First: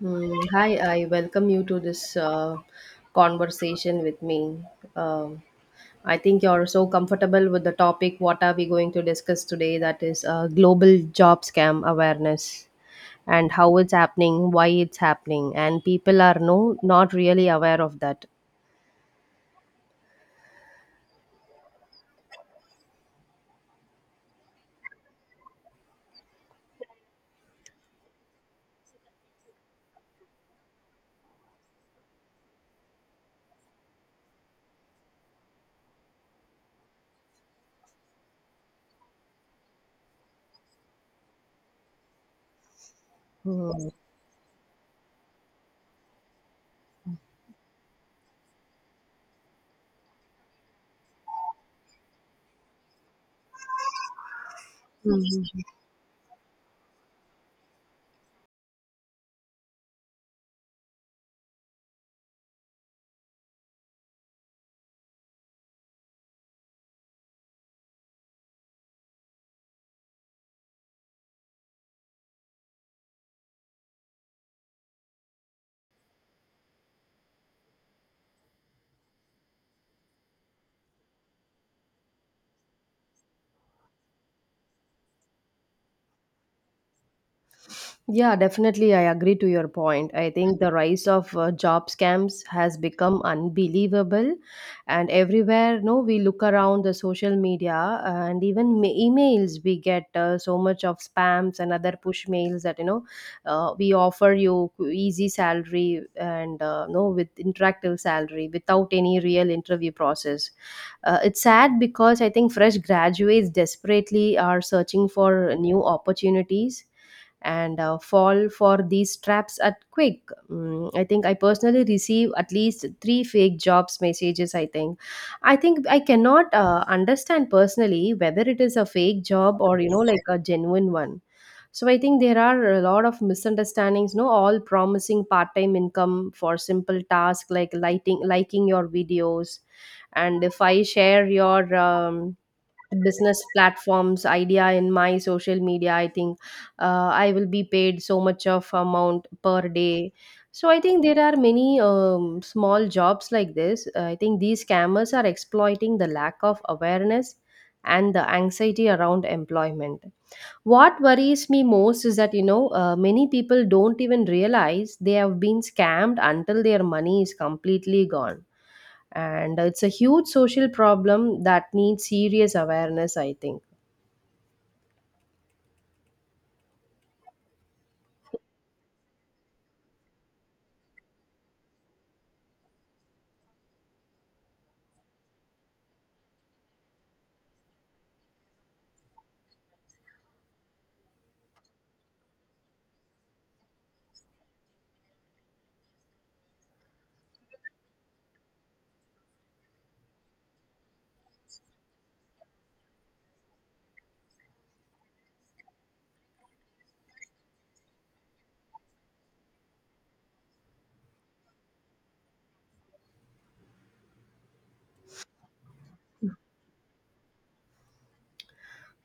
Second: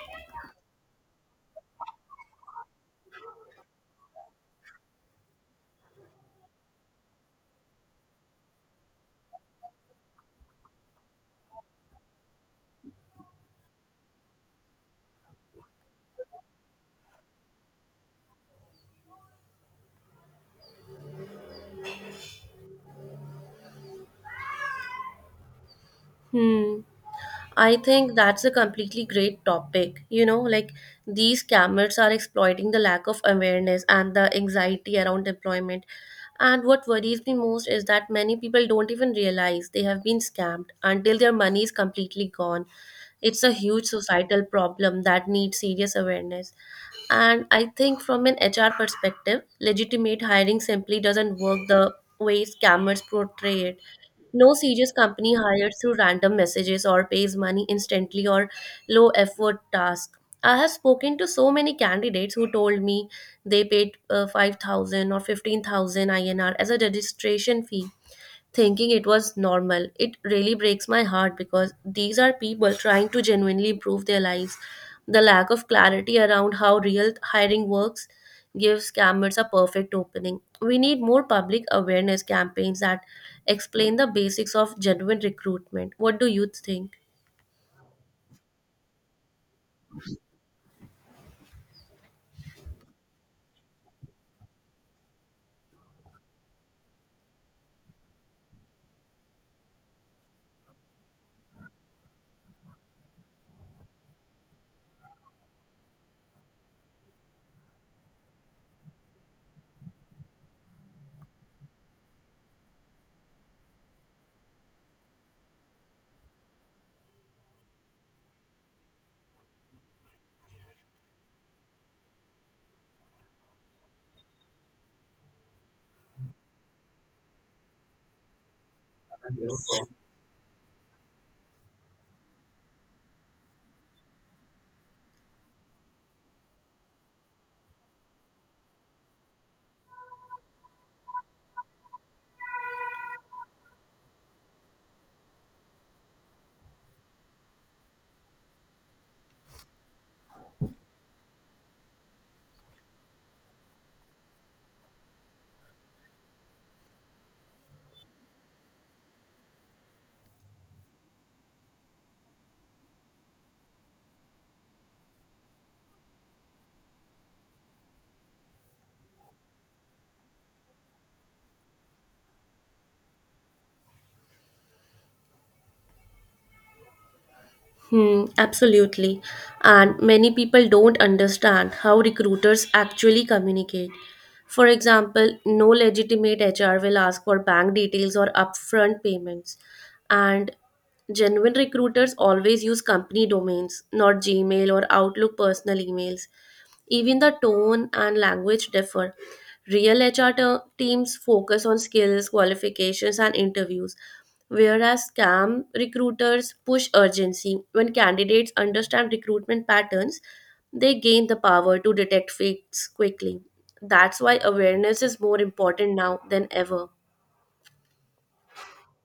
Hi, I welcome you to this conversation with me. Um, I think you're so comfortable with the topic. What are we going to discuss today? That is global job scam awareness, and how it's happening, why it's happening, and people are no not really aware of that. Hmm. I think that's a completely great topic. You know, like these scammers are exploiting the lack of awareness and the anxiety around employment. And what worries me most is that many people don't even realize they have been scammed until their money is completely gone. It's a huge Hmm. societal problem that needs serious awareness. And I think from an HR perspective, legitimate hiring simply doesn't work the way scammers portray it. No serious company hires through random messages or pays money instantly or low effort task. I have spoken to so many candidates who told me they paid 5000 or 15,000 INR as a registration fee, thinking it was normal. It really breaks my heart because these are people trying to genuinely improve their lives. The lack of clarity around how real hiring works gives scammers a perfect opening. We need more public awareness campaigns that explain the basics of genuine recruitment. What do you think? Yeah, definitely. I agree to your point. I think the rise of job scams has become unbelievable. And everywhere, no, we look around the social media and even emails, we get so much of spams and other push mails that, you know, we offer you easy salary and, no, with interactive salary without any real interview process. It's sad because I think fresh graduates desperately are searching for new opportunities and fall for these traps at quick. I think I personally receive at least three fake jobs messages. I think I cannot understand personally whether it is a fake job or, you know, like a genuine one. So I think there are a lot of misunderstandings. No, all promising part-time income for simple tasks like liking your videos, and if I share your business platforms idea in my social media, I think I will be paid so much of amount per day. So I think there are many small jobs like this. I think these scammers are exploiting the lack of awareness and the anxiety around employment. What worries me most is that, you know, many people don't even realize they have been scammed until their money is completely gone. And it's a huge social problem that needs serious awareness, I think. Hmm, absolutely. And many people don't understand how recruiters actually communicate. For example, no legitimate HR will ask for bank details or upfront payments. And genuine recruiters always use company domains, not Gmail or Outlook personal emails. Even the tone and language differ. Real HR teams focus on skills, qualifications, and interviews, whereas scam recruiters push urgency. When candidates understand recruitment patterns, they gain the power to detect fakes quickly. That's why awareness is more important now than ever.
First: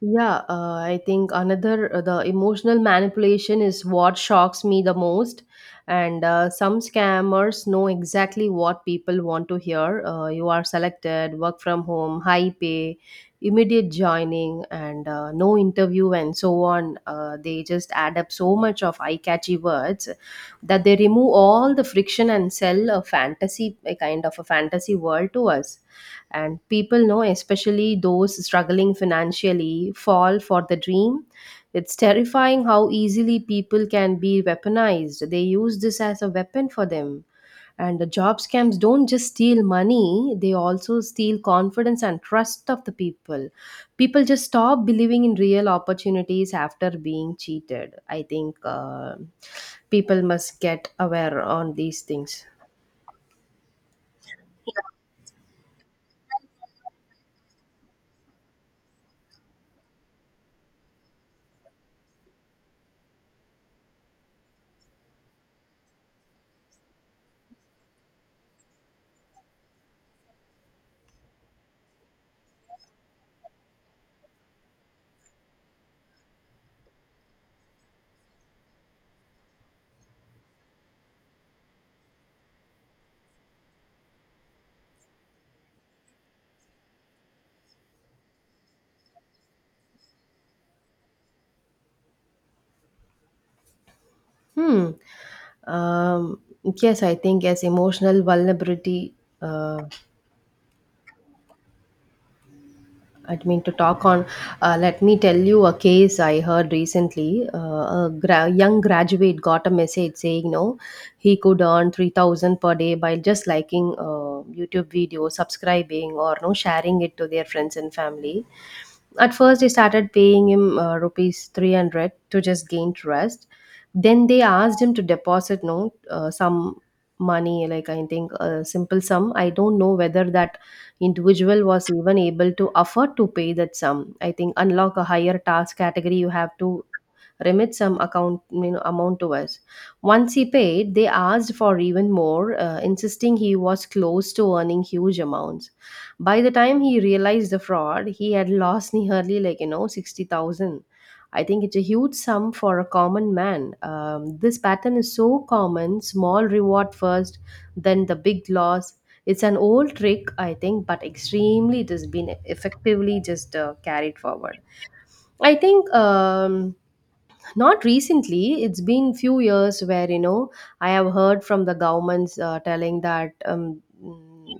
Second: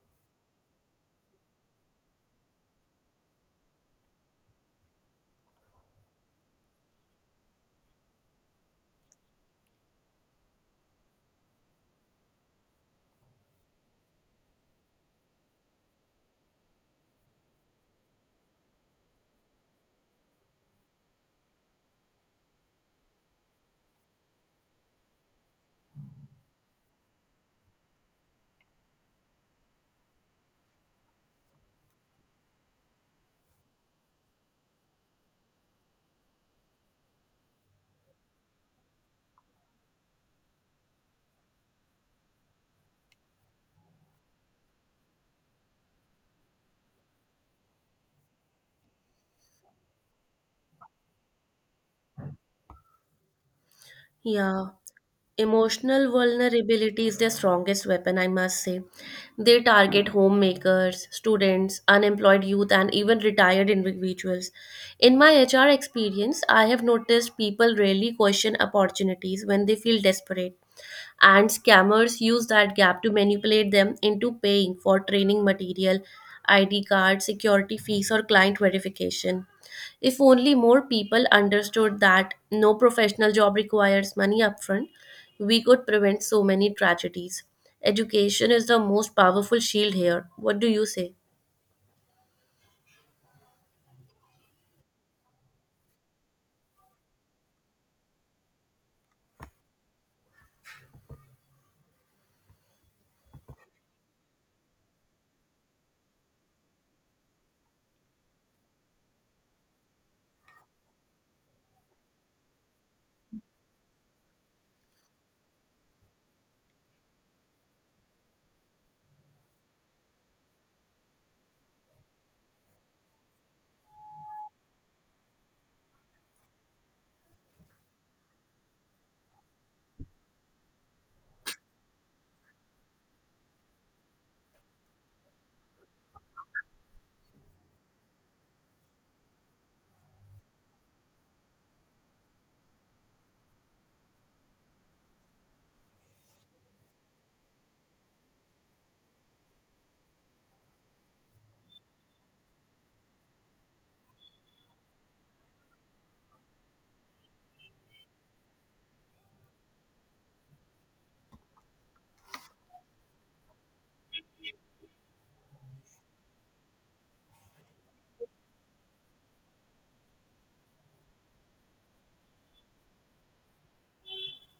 Yeah, I think another the emotional manipulation is what shocks me the most, and some scammers know exactly what people want to hear. You are selected, work from home, high pay, immediate joining, and no interview, and so on. They just add up so much of eye-catchy words that they remove all the friction and sell a fantasy, a kind of a fantasy world to us. And people know, especially those struggling financially, fall for the dream. It's terrifying how easily people can be weaponized. They use this as a weapon for them. And the job scams don't just steal money, they also steal confidence and trust of the people. People just stop believing in real opportunities after being cheated, I think. People must get aware on these things. Yeah. Emotional vulnerability is their strongest weapon, I must say. They target homemakers, students, unemployed youth, and even retired individuals. In my HR experience, I have noticed people rarely question opportunities when they feel desperate, and scammers use that gap to manipulate them into paying for training material, ID card, security fees, or client verification. If only more people understood that no professional job requires money upfront, we could prevent so many tragedies. Education is the most powerful shield here. What do you say? Hmm. Um, yes, I think as emotional vulnerability, uh, I mean to talk on. Let me tell you a case I heard recently. A young graduate got a message saying, "No, he could earn 3,000 per day by just liking YouTube videos, subscribing, or no sharing it to their friends and family." At first, they started paying him rupees 300 to just gain trust. Then they asked him to deposit no some money, like I think a simple sum. I don't know whether that individual was even able to afford to pay that sum. I think unlock a higher task category, you have to remit some account amount to us. Once he paid, they asked for even more, insisting he was close to earning huge amounts. By the time he realized the fraud, he had lost nearly 60,000. I think it's a huge sum for a common man. This pattern is so common, small reward first, then the big loss. It's an old trick, I think, but extremely it has been effectively just carried forward. I think not recently, it's been few years where, you know, I have heard from the governments telling that,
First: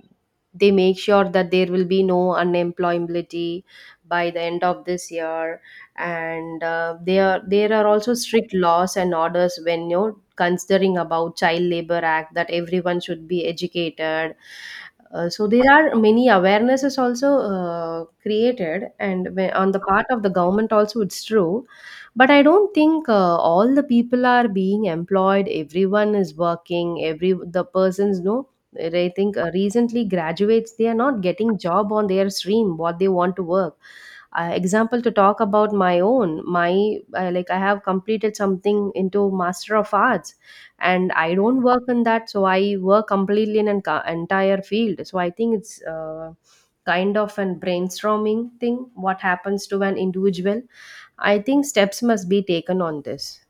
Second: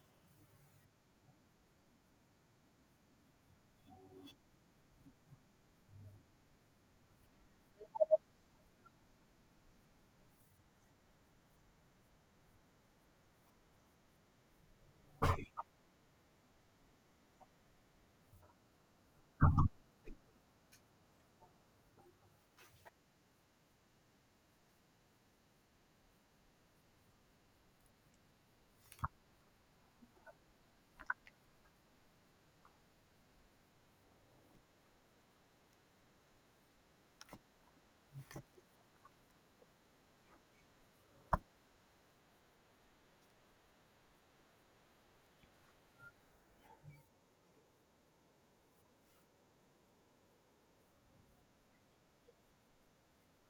they make sure that there will be no unemployability by the end of this year. And there are also strict laws and orders when, you know, considering about child labor act that everyone should be educated. So there are many awarenesses also created, and on the part of the government also, it's true. But I don't think all the people are being employed. Everyone is working, every the persons, no. I think recently graduates, they are not getting job on their stream what they want to work. Example to talk about my own, like I have completed something into master of arts, and I don't work in that. So I work completely in an entire field. So I think it's kind of an brainstorming thing what happens to an individual. I think steps must be taken on this.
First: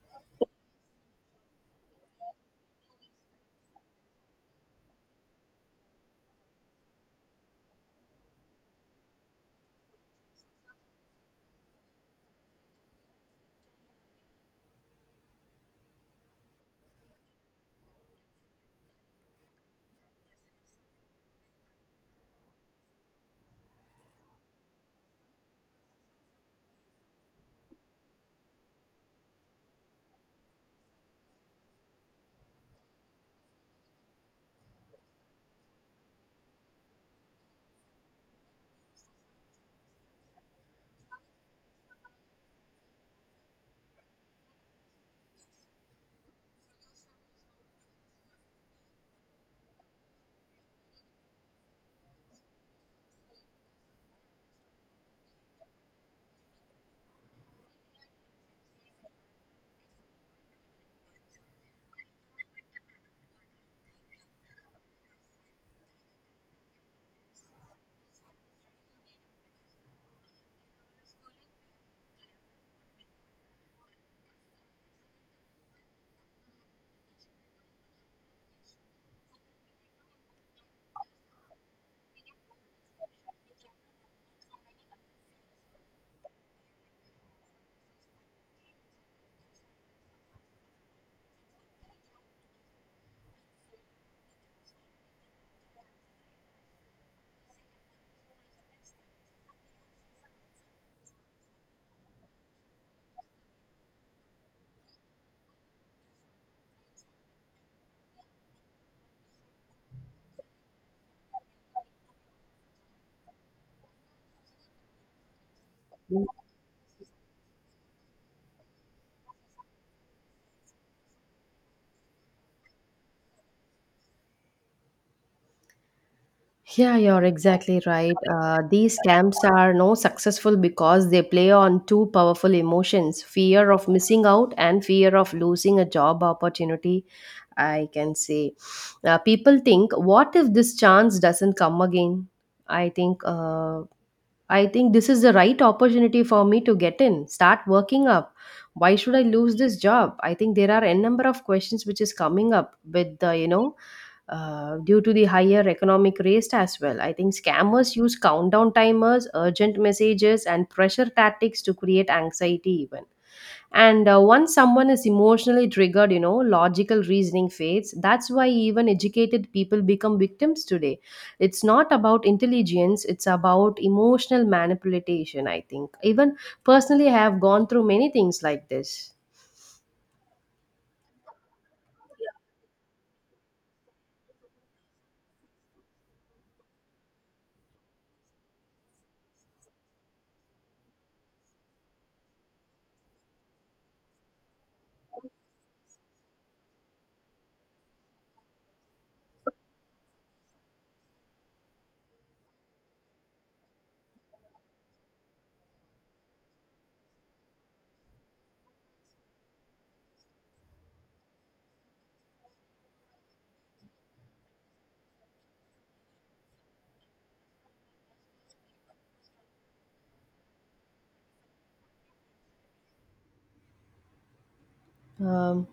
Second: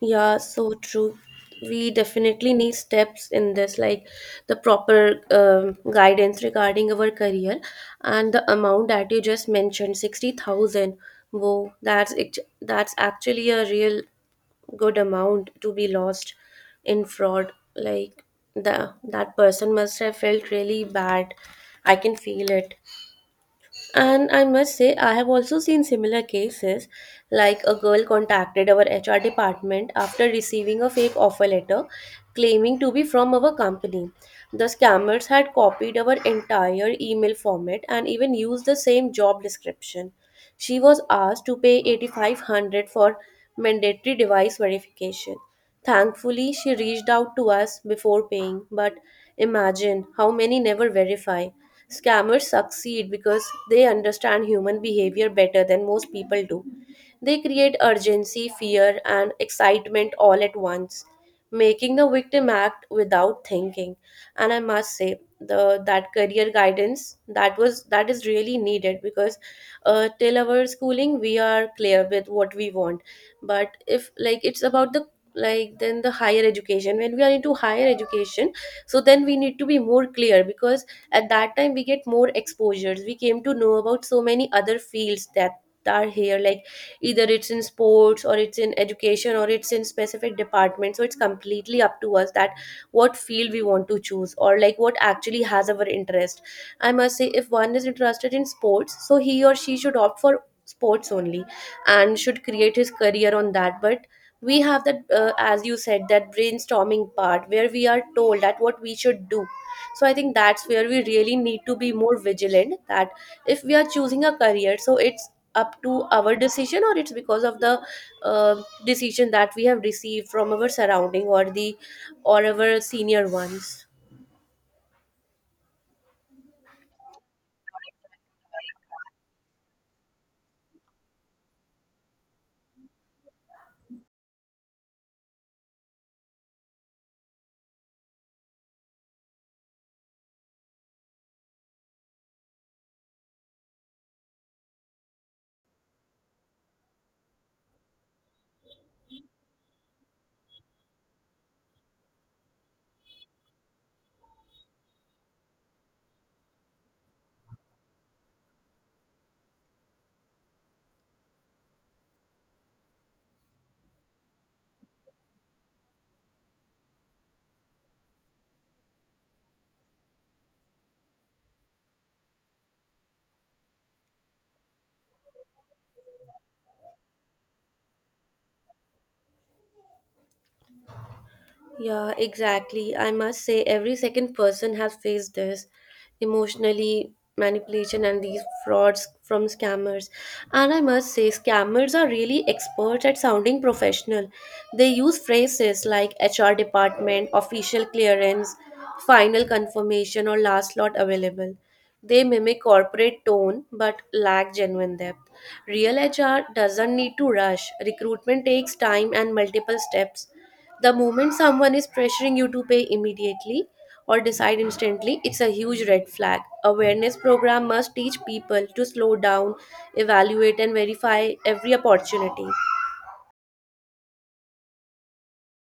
Yeah, so true. We definitely need steps in this, like the proper guidance regarding our career, and the amount that you just mentioned, 60,000. Whoa, that's actually a real good amount to be lost in fraud. Like the that person must have felt really bad. I can feel it. And I must say, I have also seen similar cases, like a girl contacted our HR department after receiving a fake offer letter claiming to be from our company. The scammers had copied our entire email format and even used the same job description. She was asked to pay 8,500 for mandatory device verification. Thankfully, she reached out to us before paying, but imagine how many never verify. Scammers succeed because they understand human behavior better than most people do. They create urgency, fear, and excitement all at once, making the victim act without thinking. And I must say, the that career guidance that is really needed because till our schooling we are clear with what we want, but if like it's about the like then the higher education, when we are into higher education, so then we need to be more clear, because at that time we get more exposures. We came to know about so many other fields that are here, like either it's in sports or it's in education or it's in specific department. So it's completely up to us that what field we want to choose, or like what actually has our interest. I must say if one is interested in sports, so he or she should opt for sports only and should create his career on that. But we have that as you said, that brainstorming part where we are told that what we should do, so I think that's where we really need to be more vigilant, that if we are choosing a career, so it's up to our decision or it's because of the uh, decision that we have received from our surrounding or the or our senior ones. Yeah, you're exactly right. These camps are no successful because they play on two powerful emotions: fear of missing out and fear of losing a job opportunity. I can say people think, what if this chance doesn't come again? I think uh, I think this is the right opportunity for me to get in, start working up. Why should I lose this job? I think there are n number of questions which is coming up with the due to the higher economic rates as well. I think scammers use countdown timers, urgent messages, and pressure tactics to create anxiety even. And once someone is emotionally triggered, logical reasoning fades. That's why even educated people become victims today. It's not about intelligence, it's about emotional manipulation, I think. Even personally, I have gone through many things like this. Yeah, exactly. I must say, every second person has faced this emotionally manipulation and these frauds from scammers. And I must say, scammers are really experts at sounding professional. They use phrases like HR department, official clearance, final confirmation, or last lot available. They mimic corporate tone but lack genuine depth. Real HR doesn't need to rush. Recruitment takes time and multiple steps. The moment someone is pressuring you to pay immediately or decide instantly, it's a huge red flag. Awareness program must teach people to slow down, evaluate and verify every opportunity. Um,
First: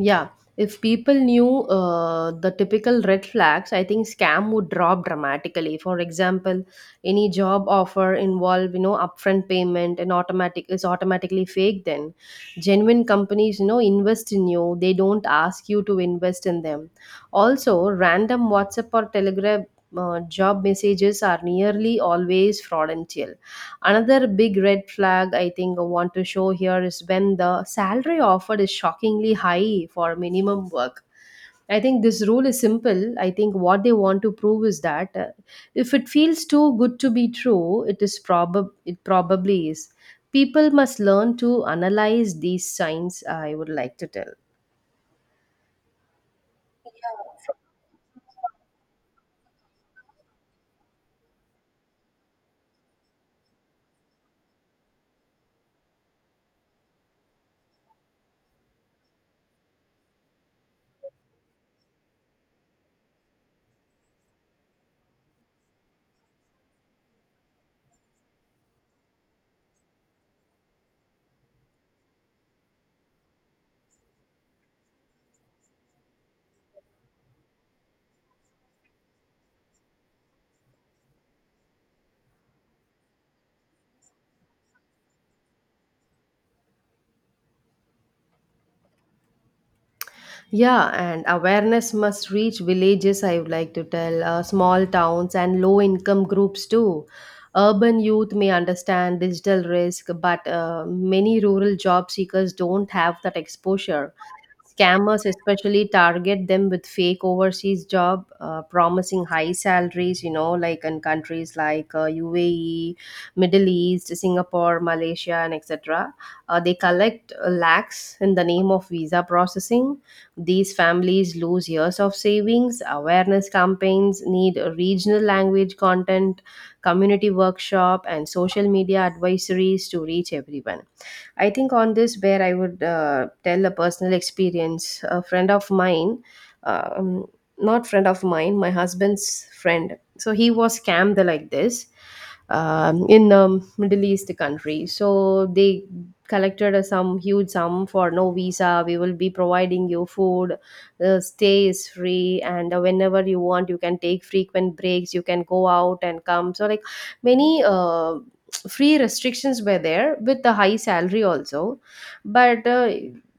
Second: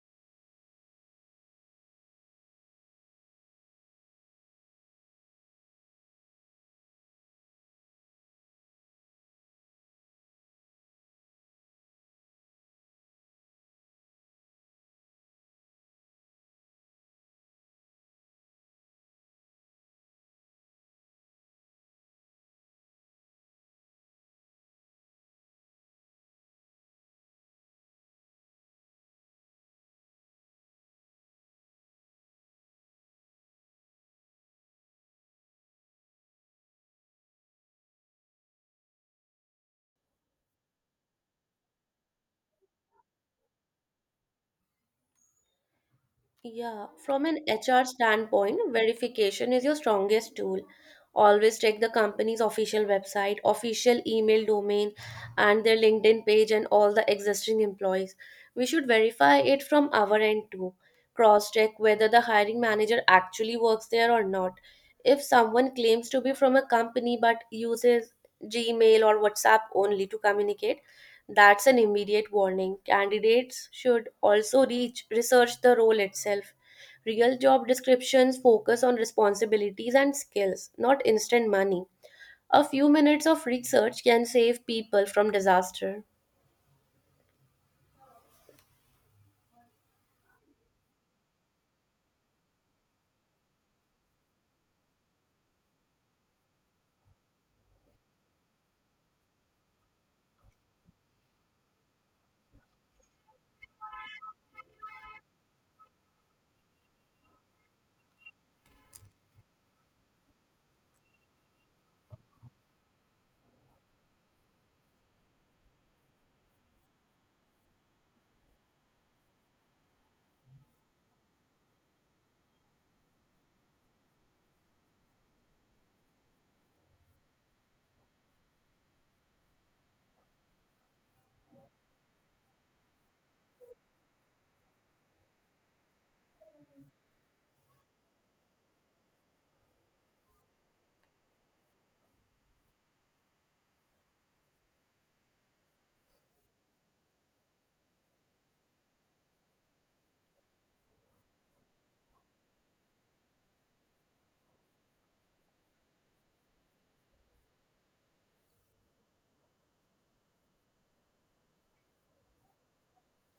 Yeah, if people knew the typical red flags, I think scam would drop dramatically. For example, any job offer involve, upfront payment and automatically fake. Then, genuine companies, invest in you; they don't ask you to invest in them. Also, random WhatsApp or Telegram job messages are nearly always fraudulent. Another big red flag I think I want to show here is when the salary offered is shockingly high for minimum work. I think this rule is simple. I think what they want to prove is that, if it feels too good to be true, it is probab it probably is. People must learn to analyze these signs, I would like to Yeah, from tell. an HR standpoint, verification is your strongest tool. Always check the company's official website, official email domain, and their LinkedIn page and all the existing employees. We should verify it from our end too. Cross check whether the hiring manager actually works there or not. If someone claims to be from a company but uses Gmail or WhatsApp only to communicate, that's an immediate warning. Candidates should also research the role itself. Real job descriptions focus on responsibilities and skills, not instant money. A few minutes of research can save people from disaster. Yeah, and awareness must reach villages, I would like to tell, small towns and low income groups too. Urban youth may understand digital risk, but many rural job seekers don't have that exposure. Scammers especially target them with fake overseas job, promising high salaries, you know, like in countries like UAE, Middle East, Singapore, Malaysia, and etc. They collect lakhs in the name of visa processing. These families lose years of savings. Awareness campaigns need regional language content, community workshop, and social media advisories to reach everyone. I think on this, where I would tell a personal experience. A friend of mine, um, not friend of mine, my husband's friend. So he was scammed like this in the Middle East country. So they collected a some huge sum for no visa. We will be providing you food. The stay is free, and whenever you want, you can take frequent breaks. You can go out and come. So like many. Free restrictions were there with the high salary also. But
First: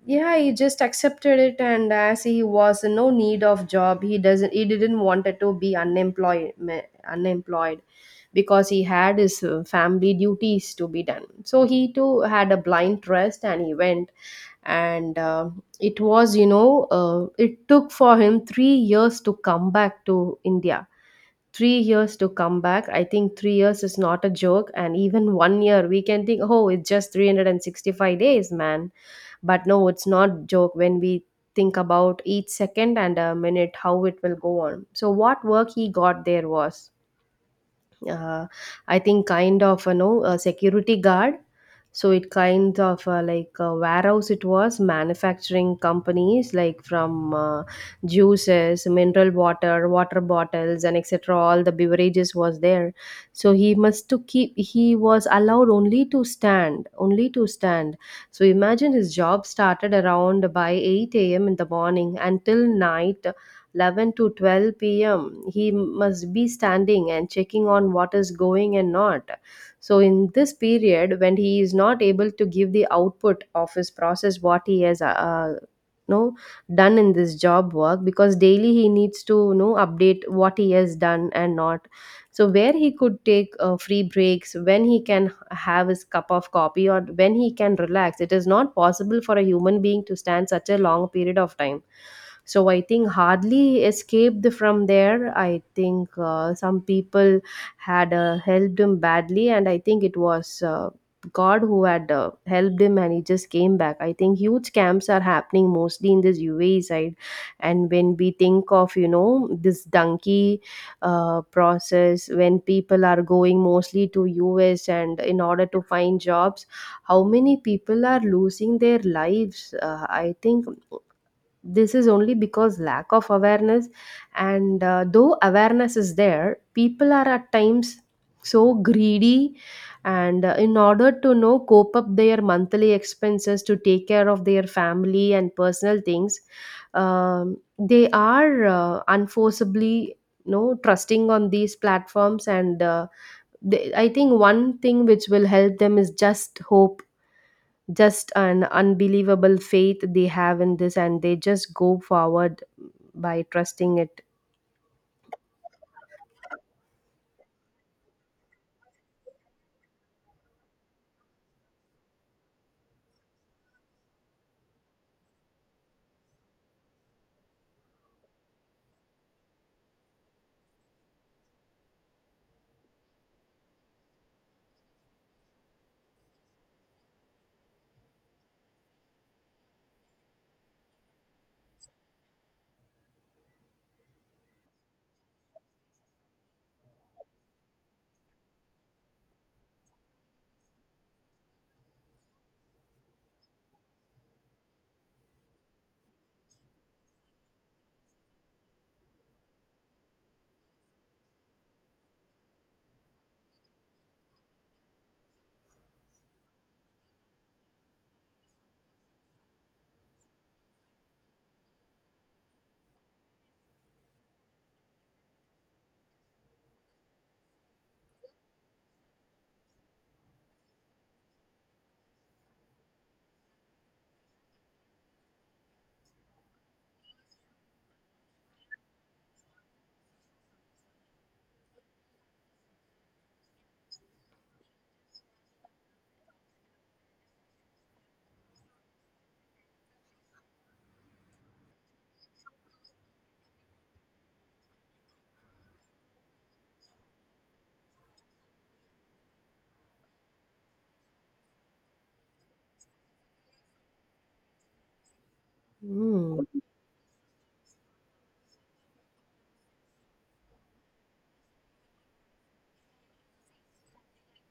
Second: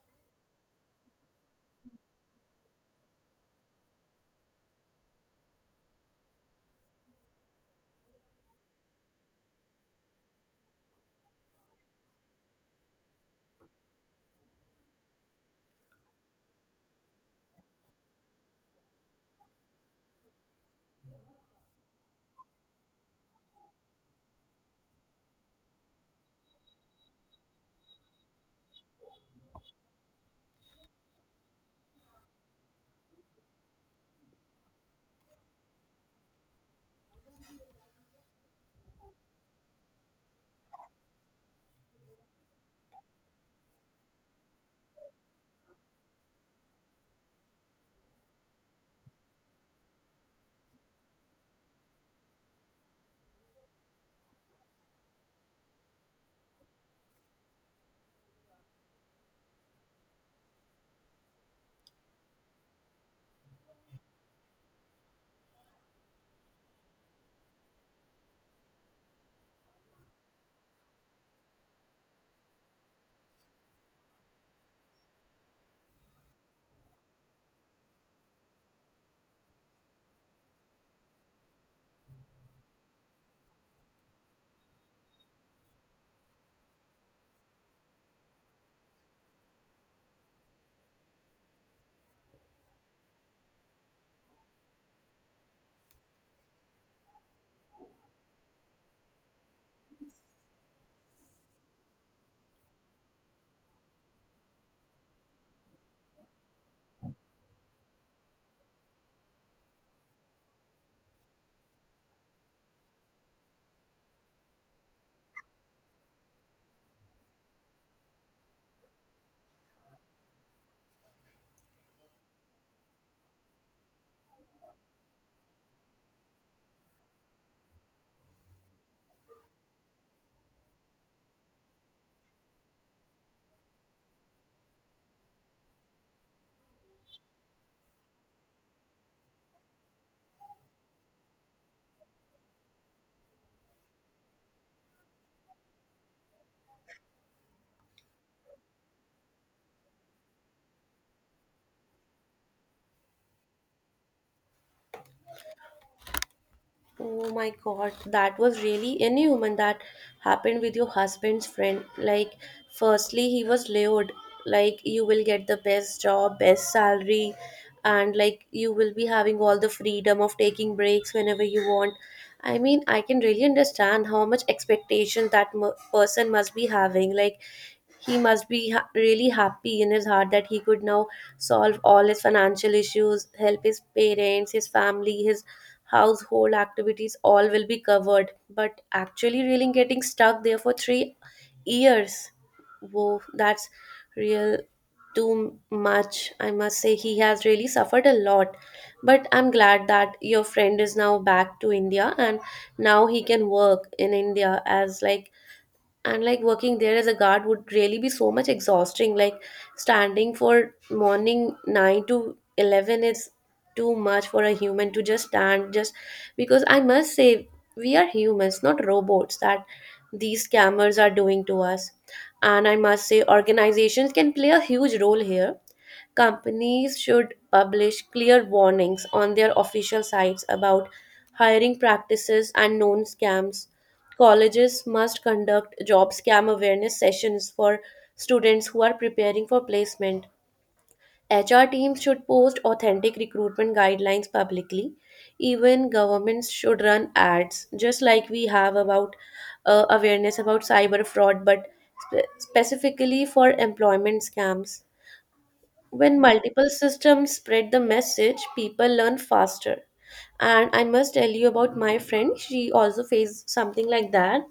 yeah, he just accepted it, and as he was in no need of job, he didn't wanted to be unemployed because he had his family duties to be done. So he too had a blind trust and he went. And it was, you know, it took for him 3 years to come back to India. 3 years to come back. I think 3 years is not a joke. And even one year, we can think, oh, it's just 365 days, man. But no, it's not joke when we think about each second and a minute how it will go on. So, what work he got there was uh, I think kind of a security guard. So it kind of like a warehouse it was, manufacturing companies like from juices, mineral water, water bottles, and etc., all the beverages was there. So he was allowed only to stand. So imagine, his job started around by 8 a.m. in the morning until night 11 to 12 p.m. He must be standing and checking on what is going and not. So in this period, when he is not able to give the output of his process, what he has know done in this job work, because daily he needs to know update what he has done and not. So where he could take free breaks, when he can have his cup of coffee or when he can relax? It is not possible for a human being to stand such a long period of time. So I think hardly escaped from there. I think some people had helped him badly, and I think it was God who had helped him, and he just came back. I think huge camps are happening mostly in this UAE side. And when we think of this donkey process, when people are going mostly to US and in order to find jobs, how many people are losing their lives. I think this is only because lack of awareness. And though awareness is there, people are at times so greedy. And in order to know cope up their monthly expenses, to take care of their family and personal things, they are unforceably trusting on these platforms. And I think one thing which will help them is just hope, just an unbelievable faith they have in this, and they just go forward by trusting it. Oh my God, that was really inhuman. That happened with your husband's friend. Like, firstly, he was lured, like, you will get the best job, best salary, and like, you will be having all the freedom of taking breaks whenever you want. I mean, I can really understand how much expectation that m person must be having. Like, he must be really happy in his heart that he could now solve all his financial issues, help his parents, his family, his household activities, all will be covered. But actually really getting stuck there for 3 years, whoa, that's real too much. I must say he has really suffered a lot, but I'm glad that your friend is now back to India, and now he can work in India. As like, and like, working there as a guard would really be so much exhausting. Like standing for morning 9 to 11 is too much for a human to just stand, just because, I must say, we are humans, not robots, that these scammers are doing to us. And I must say organizations can play a huge role here. Companies should publish clear warnings on their official sites about hiring practices and known scams. Colleges must conduct job scam awareness sessions for students who are preparing for placement. HR teams should post authentic recruitment guidelines publicly. Even governments should run ads, just like we have about awareness about cyber fraud, but specifically for employment scams. When Hmm. multiple systems spread the message, people learn faster. And I must tell you about my friend. She also faced something like that.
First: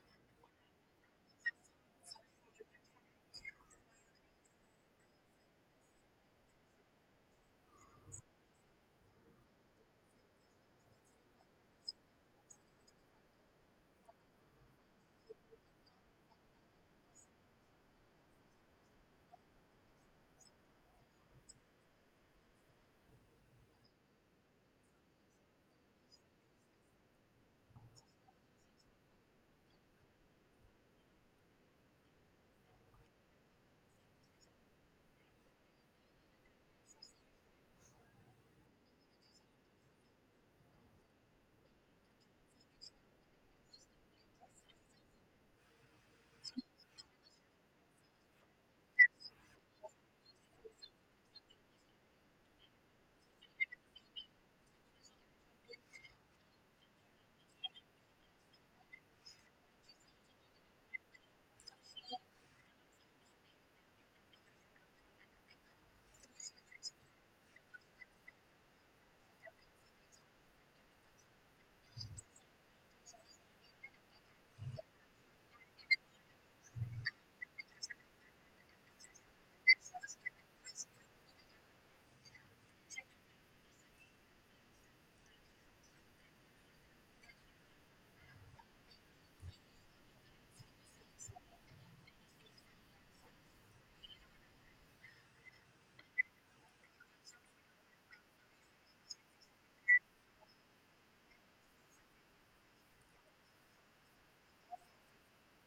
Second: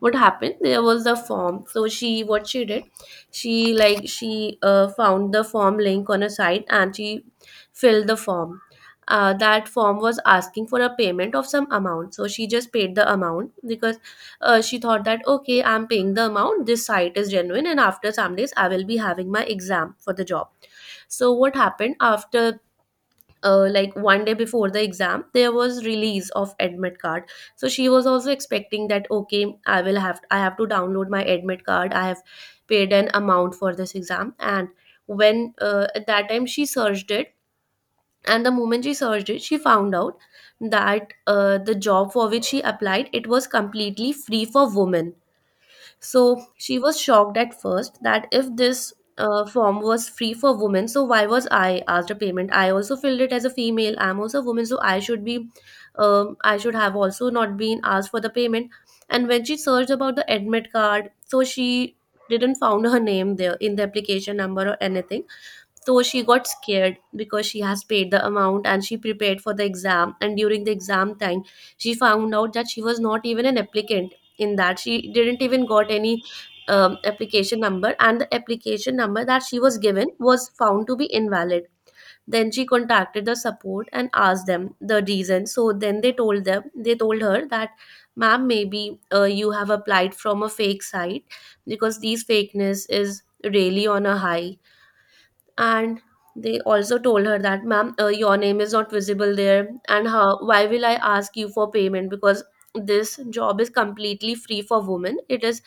What happened there was the form. So she what she did, she found the form link on a site and she filled the form. That form was asking for a payment of some amount, so she just paid the amount because she thought that, okay, I'm paying the amount, this site is genuine, and after some days I will be having my exam for the job. So what happened after, like one day before the exam, there was release of admit card. So she was also expecting that, okay, I have to download my admit card, I have paid an amount for this exam. And when, at that time, she searched it, and the moment she searched it, she found out that the job for which she applied, it was completely free for women. So she was shocked at first that if this form was free for women, so why was I asked a payment? I also filled it as a female, I'm also a woman, so I should be, I should have also not been asked for the payment. And when she searched about the admit card, so she didn't found her name there in the application number or anything. So she got scared because she has paid the amount and she prepared for the exam. And during the exam time, she found out that she was not even an applicant in that. She didn't even got any application number, and the application number that she was given was found to be invalid. Then she contacted the support and asked them the reason. So then they told her that, ma'am, maybe you have applied from a fake site because these fakeness is really on a high, and they also told her that ma'am, your name is not visible there, and how why will I ask you for payment because this job is completely free for women. It is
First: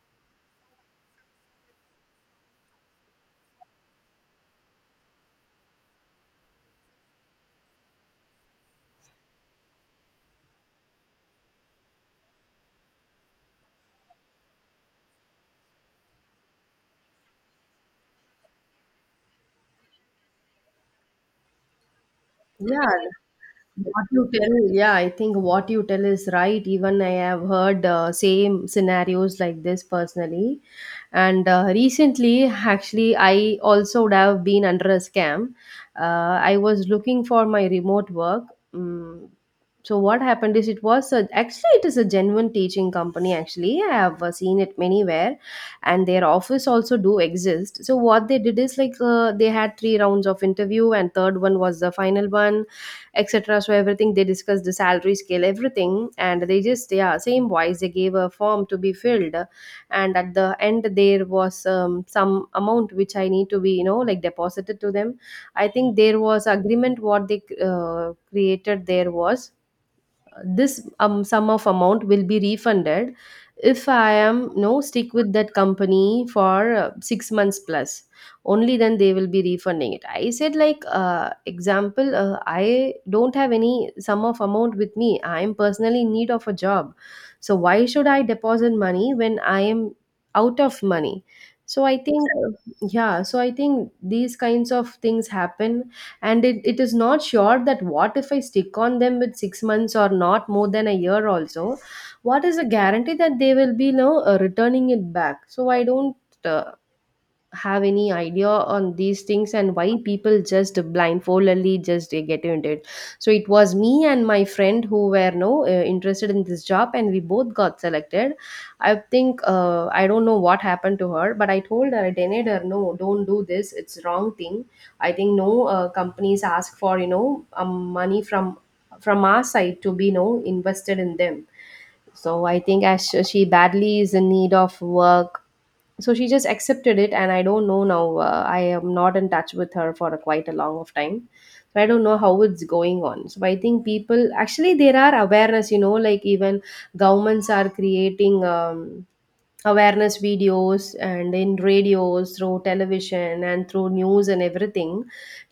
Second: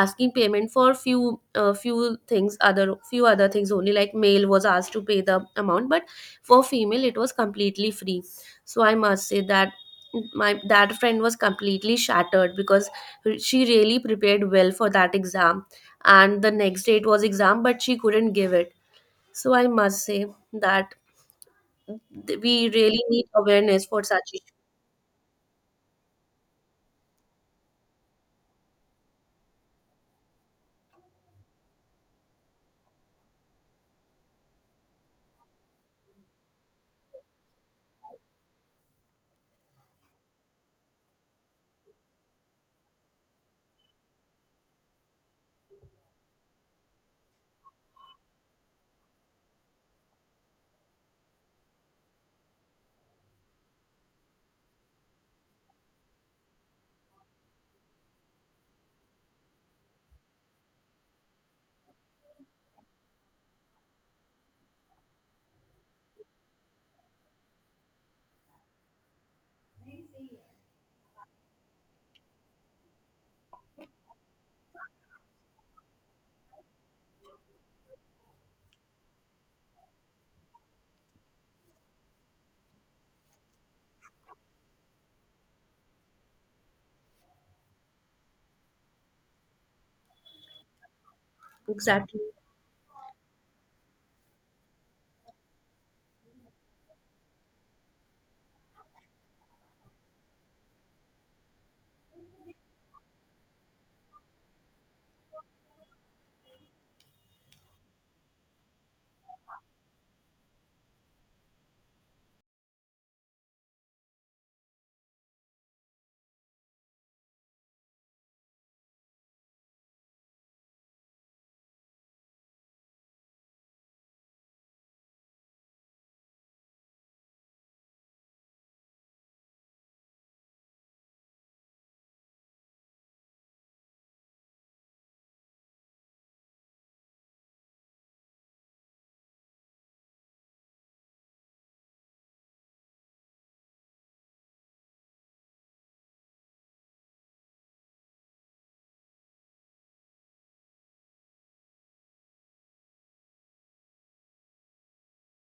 asking payment for few other things only, like male was asked to pay the amount, but for female it was completely free. So I must say that my that friend was completely shattered because she really prepared well for that exam, and the next day it was exam but she couldn't give it. So I must say that we Yeah, really need awareness for what you such issues. tell, yeah, I think what you tell is right. Even I have heard same scenarios like this personally. And recently, actually, I also would have been under a scam. Uh, I was looking for my remote work. Mm. So what happened is actually it is a genuine teaching company. Actually I have seen it many where, and their office also do exist. So what they did is like, they had three rounds of interview and third one was the final one, etc. So everything they discussed, the salary scale everything, and they just, yeah, same wise, they gave a form to be filled, and at the end there was some amount which I need to be you know like deposited to them. I think there was agreement what they created. There was this sum of amount will be refunded if I am no stick with that company for 6 months plus. Only then they will be refunding it. I said like, example I don't have any sum of amount with me. I am personally in need of a job, so why should I deposit money when I am out of money? So I Exactly. think yeah, so I think these kinds of things happen. And it is not sure that what if I stick on them with 6 months or not more than a year also. What is the guarantee that they will be, returning it back? So I don't uh, have any idea on these things, and why people just blindfoldedly just they get into it. So it was me and my friend who were no interested in this job, and we both got selected. I think I don't know what happened to her, but I told her, I denied her, no, don't do this, it's wrong thing. I think no companies ask for you know money from our side to be no invested in them. So I think as she badly is in need of work, so she just accepted it, and I don't know now. I am not in touch with her for quite a long of time, so I don't know how it's going on. So I think people, actually there are awareness, you know, like even governments are creating awareness videos, and in radios, through television and through news and everything,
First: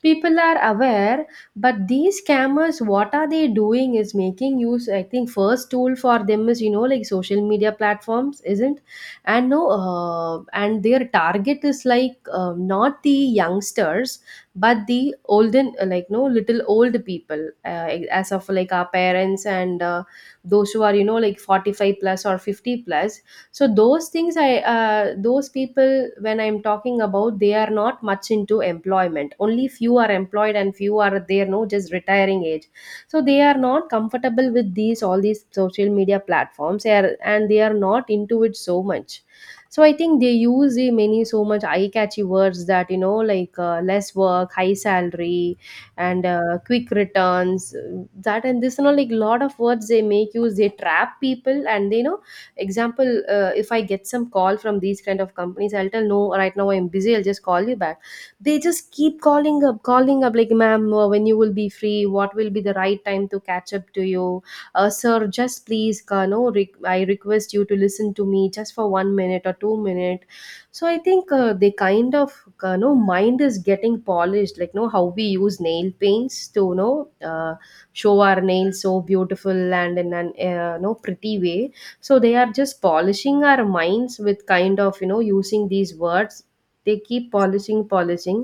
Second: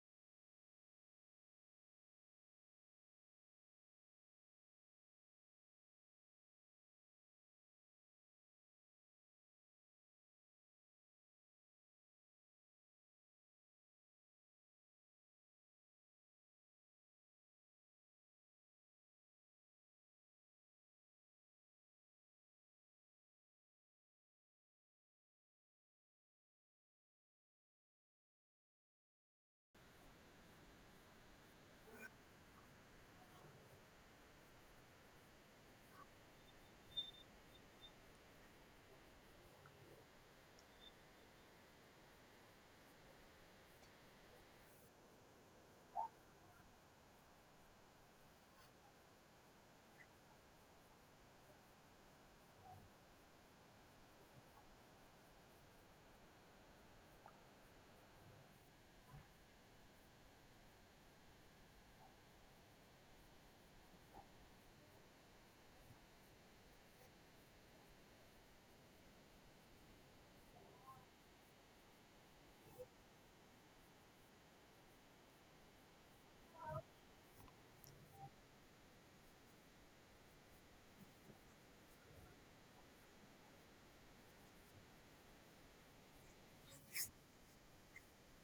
people are aware. But these scammers, what are they doing is making use, I think first tool for them is you know like social media platforms, isn't? And no, and their target is like, not the youngsters, but the olden, like no, little old people, as of like our parents, and those who are you know like 45 plus or 50 plus. So those things I, those people when I'm talking about, they are not much into employment, only few are employed, and few are there no just retiring age. So they are not comfortable with these, all these social media platforms. They are, and they are not into it so much. So I think they use the many so much eye catchy words that you know like, less work, high salary, and quick returns. That and this, you know like lot of words they make use, they trap people, and they, you know, example, if I get some call from these kind of companies, I'll tell no, right now I'm busy, I'll just call you back. They just keep calling up like, ma'am, when you will be free, what will be the right time to catch up to you? Sir, just please, no re- I request you to listen to me just for 1 minute or 2 minute. So I think they kind of, no, mind is getting polished, like no, how we use nail paints to you know show our nails so beautiful and in an no pretty way. So they are just polishing our minds with kind of you know using these words. They keep polishing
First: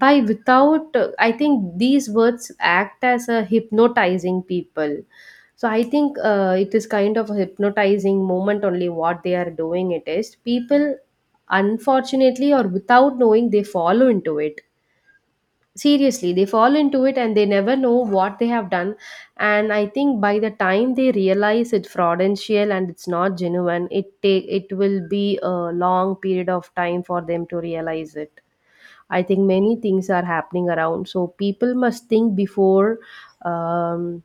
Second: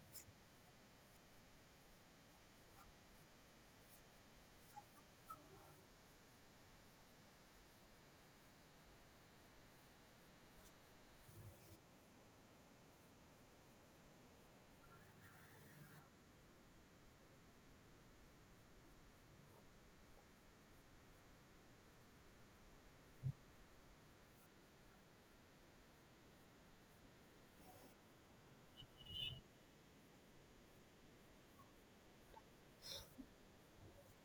by without. I think these words act as a hypnotizing people. So I think it is kind of a hypnotizing moment only what they are doing it is people, unfortunately, or without knowing, they follow into it. Seriously, they fall into it, and they never know what they have done. And I think by the time they realize it's fraudulential and it's not genuine, it take, it will be a long period of time for them to realize it. I think many things are happening around, so people must think before. um,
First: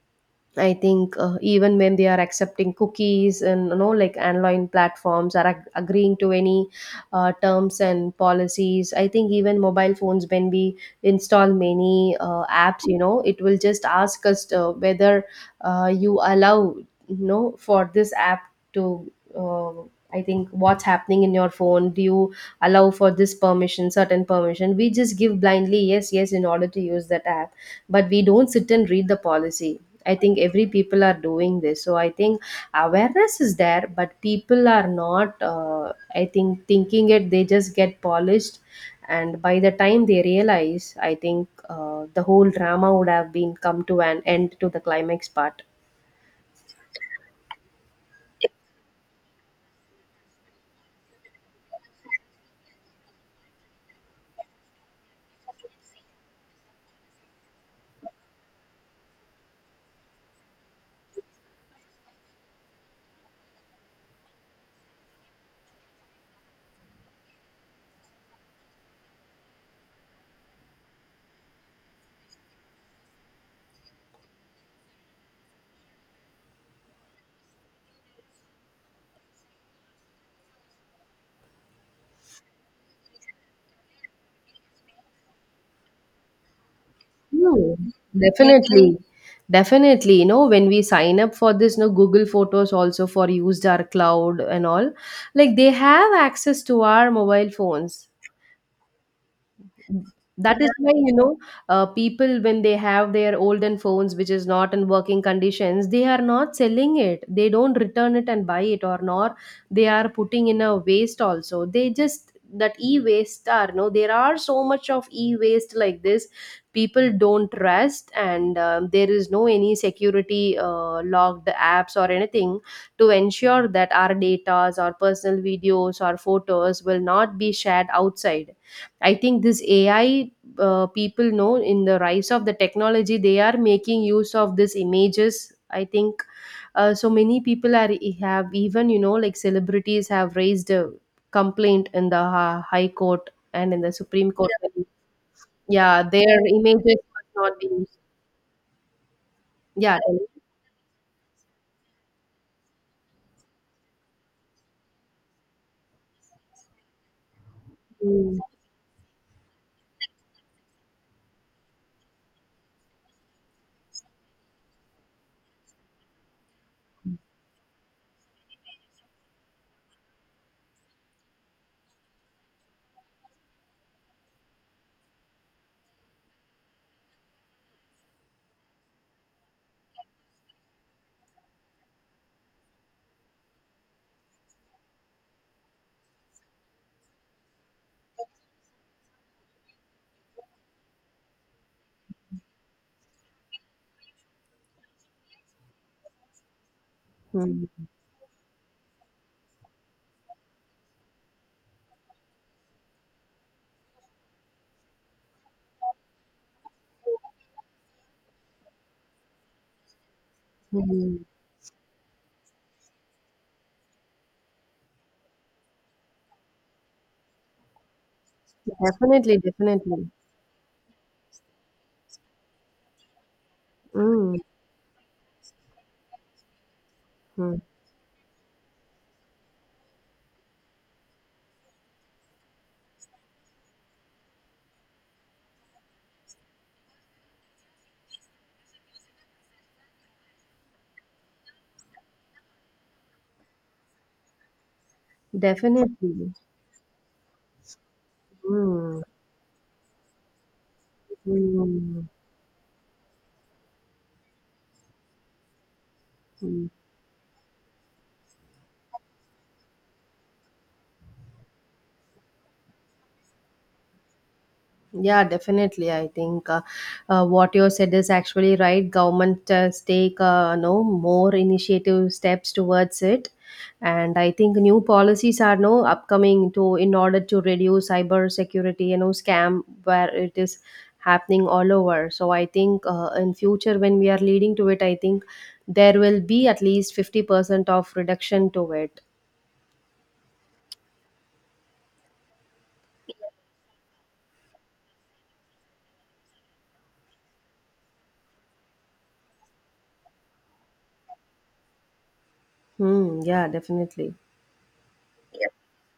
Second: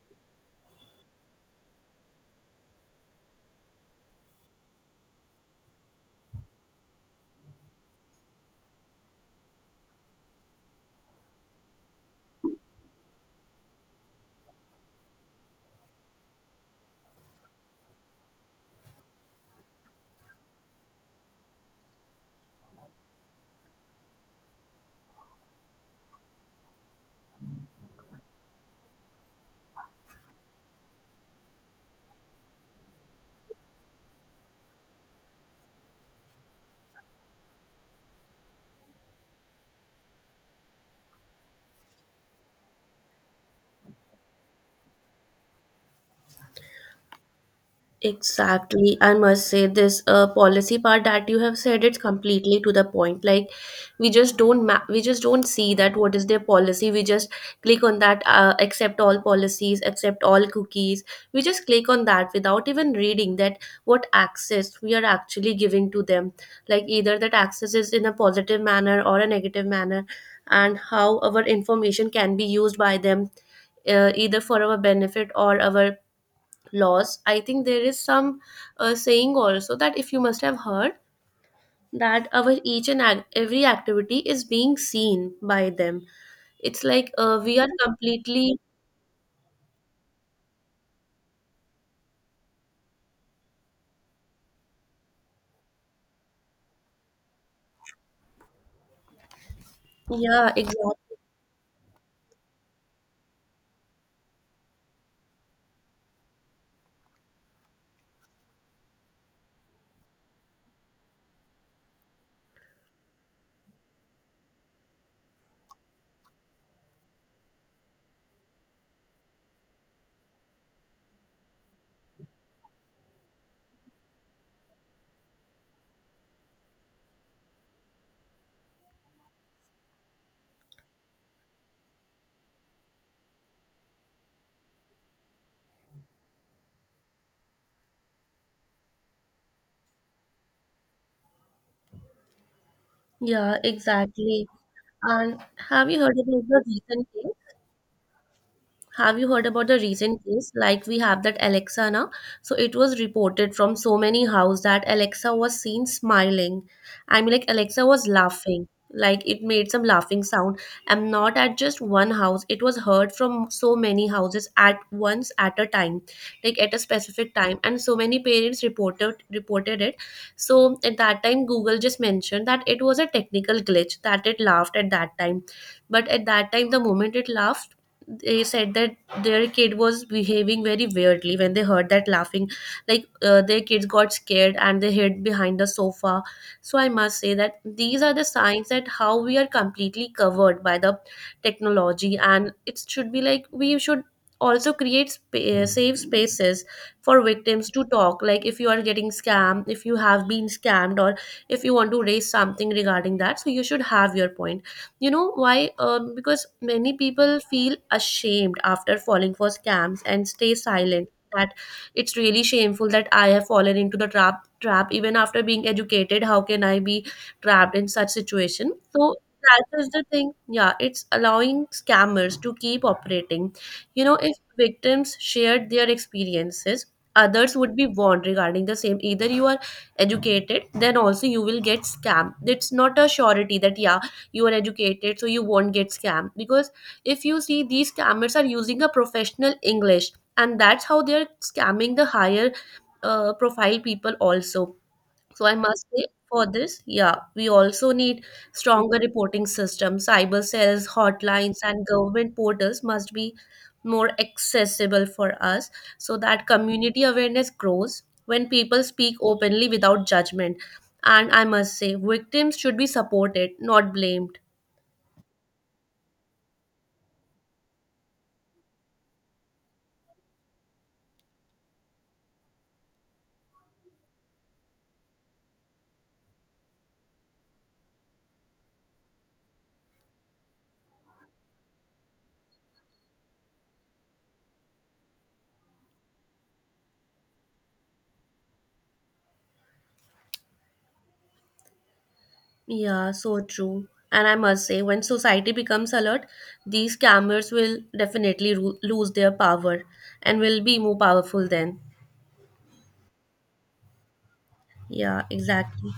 I think even when they are accepting cookies and you know like online platforms are agreeing to any terms and policies, I think even mobile phones when we install many apps, you know it will just ask us whether you allow you know for this app to uh, I think what's happening in your phone, do you allow for this permission, certain permission, we just give blindly yes yes in order to use that app, but we don't sit and read the policy. I think every people are doing this. So I think awareness is there, but people are not I think thinking it, they just get polished, and by the time they realize, I think the whole drama would have been come to an end to the climax part. Exactly. I must say this policy part that you have said, it's completely to the point. Like, we just don't we just don't see that what is their policy. We just click on that accept all policies, accept all cookies. We just click on that without even reading that what access we are actually giving to them. Like, either that access is in a positive manner or a negative manner, and how our information can be used by them, either for our benefit or our laws. I think there is some saying also, that if you must have heard, that our each and every activity is being seen by them. It's like we are Hmm, completely. definitely. Definitely, you know, when we sign up for this no Google Photos also, for used our cloud and all, like they have access to our mobile phones. Yeah, That is why, you exactly. know, people when they have their olden phones which is not in working conditions, they are not selling it, they don't return it and buy it, or nor they are putting in a waste also, they just, that e-waste are no, there are so much of e-waste like this. People don't trust, and there is no any security logged apps or anything to ensure that our data or personal videos or photos will not be shared outside. I think this AI, people know in the rise of the technology, they are making use of these images. I think so many people are e, have even you know like celebrities have raised a complaint in the High Court Yeah, and in the Supreme exactly. Court. Yeah. And have you Yeah, heard their about the images recent must case? not be used. Have you heard about the Yeah. recent case? Like, we have that Alexa now. So it was reported from so many house that Alexa was seen smiling. I mean, like, Alexa was Mm, laughing. Like, it made some laughing sound. And not at just one house. It was heard from so many houses at once at a time, like at a specific time. And so many parents reported it. So at that time, Google just mentioned that it was a technical glitch that it laughed at that time. But at that time, the moment it laughed, they said that their kid was behaving very weirdly when they heard that laughing, like their kids got scared and they hid behind the sofa. So I must say that these are the signs that how we are completely covered by the technology, and it should be like we should also create safe spaces for victims to mm, talk, like if you are getting scammed, if you have been scammed, or if you want to raise something regarding that, so you should have your point. You know why? Because many people feel ashamed after falling for scams and stay silent. mm. That it's really shameful that I have fallen into the trap. Trap even after being educated, how can I be trapped in such situation? So Definitely, that is the definitely. thing. Yeah, it's allowing scammers to keep operating. You know, Mm, if victims shared their experiences, others mm. would be warned regarding the same. Either you are educated, then also you will get scammed. It's not a surety that yeah, you are educated so you won't get scammed, because if you see, these scammers are using a professional english, and that's how they're scamming the higher profile people also. So I must say Definitely. for this, yeah, we also need stronger Mm, reporting systems, cyber cells, hotlines, and mm, government portals must be more accessible for us, so that mm. community awareness grows when people speak openly without judgment. And I must say victims should be supported, not blamed. Yeah, definitely. I think what you said is actually right. Government does take no more initiative steps towards it, and I think new policies are no upcoming to in order to reduce cyber security, you know, scam where it is happening all over. So I think in future when we are leading to it, I think there will be at least 50% of reduction to it. Yeah, so true. And I must say, when society becomes alert, these scammers will definitely lose their power and will be more powerful then. Hmm, yeah, definitely. Yeah, exactly.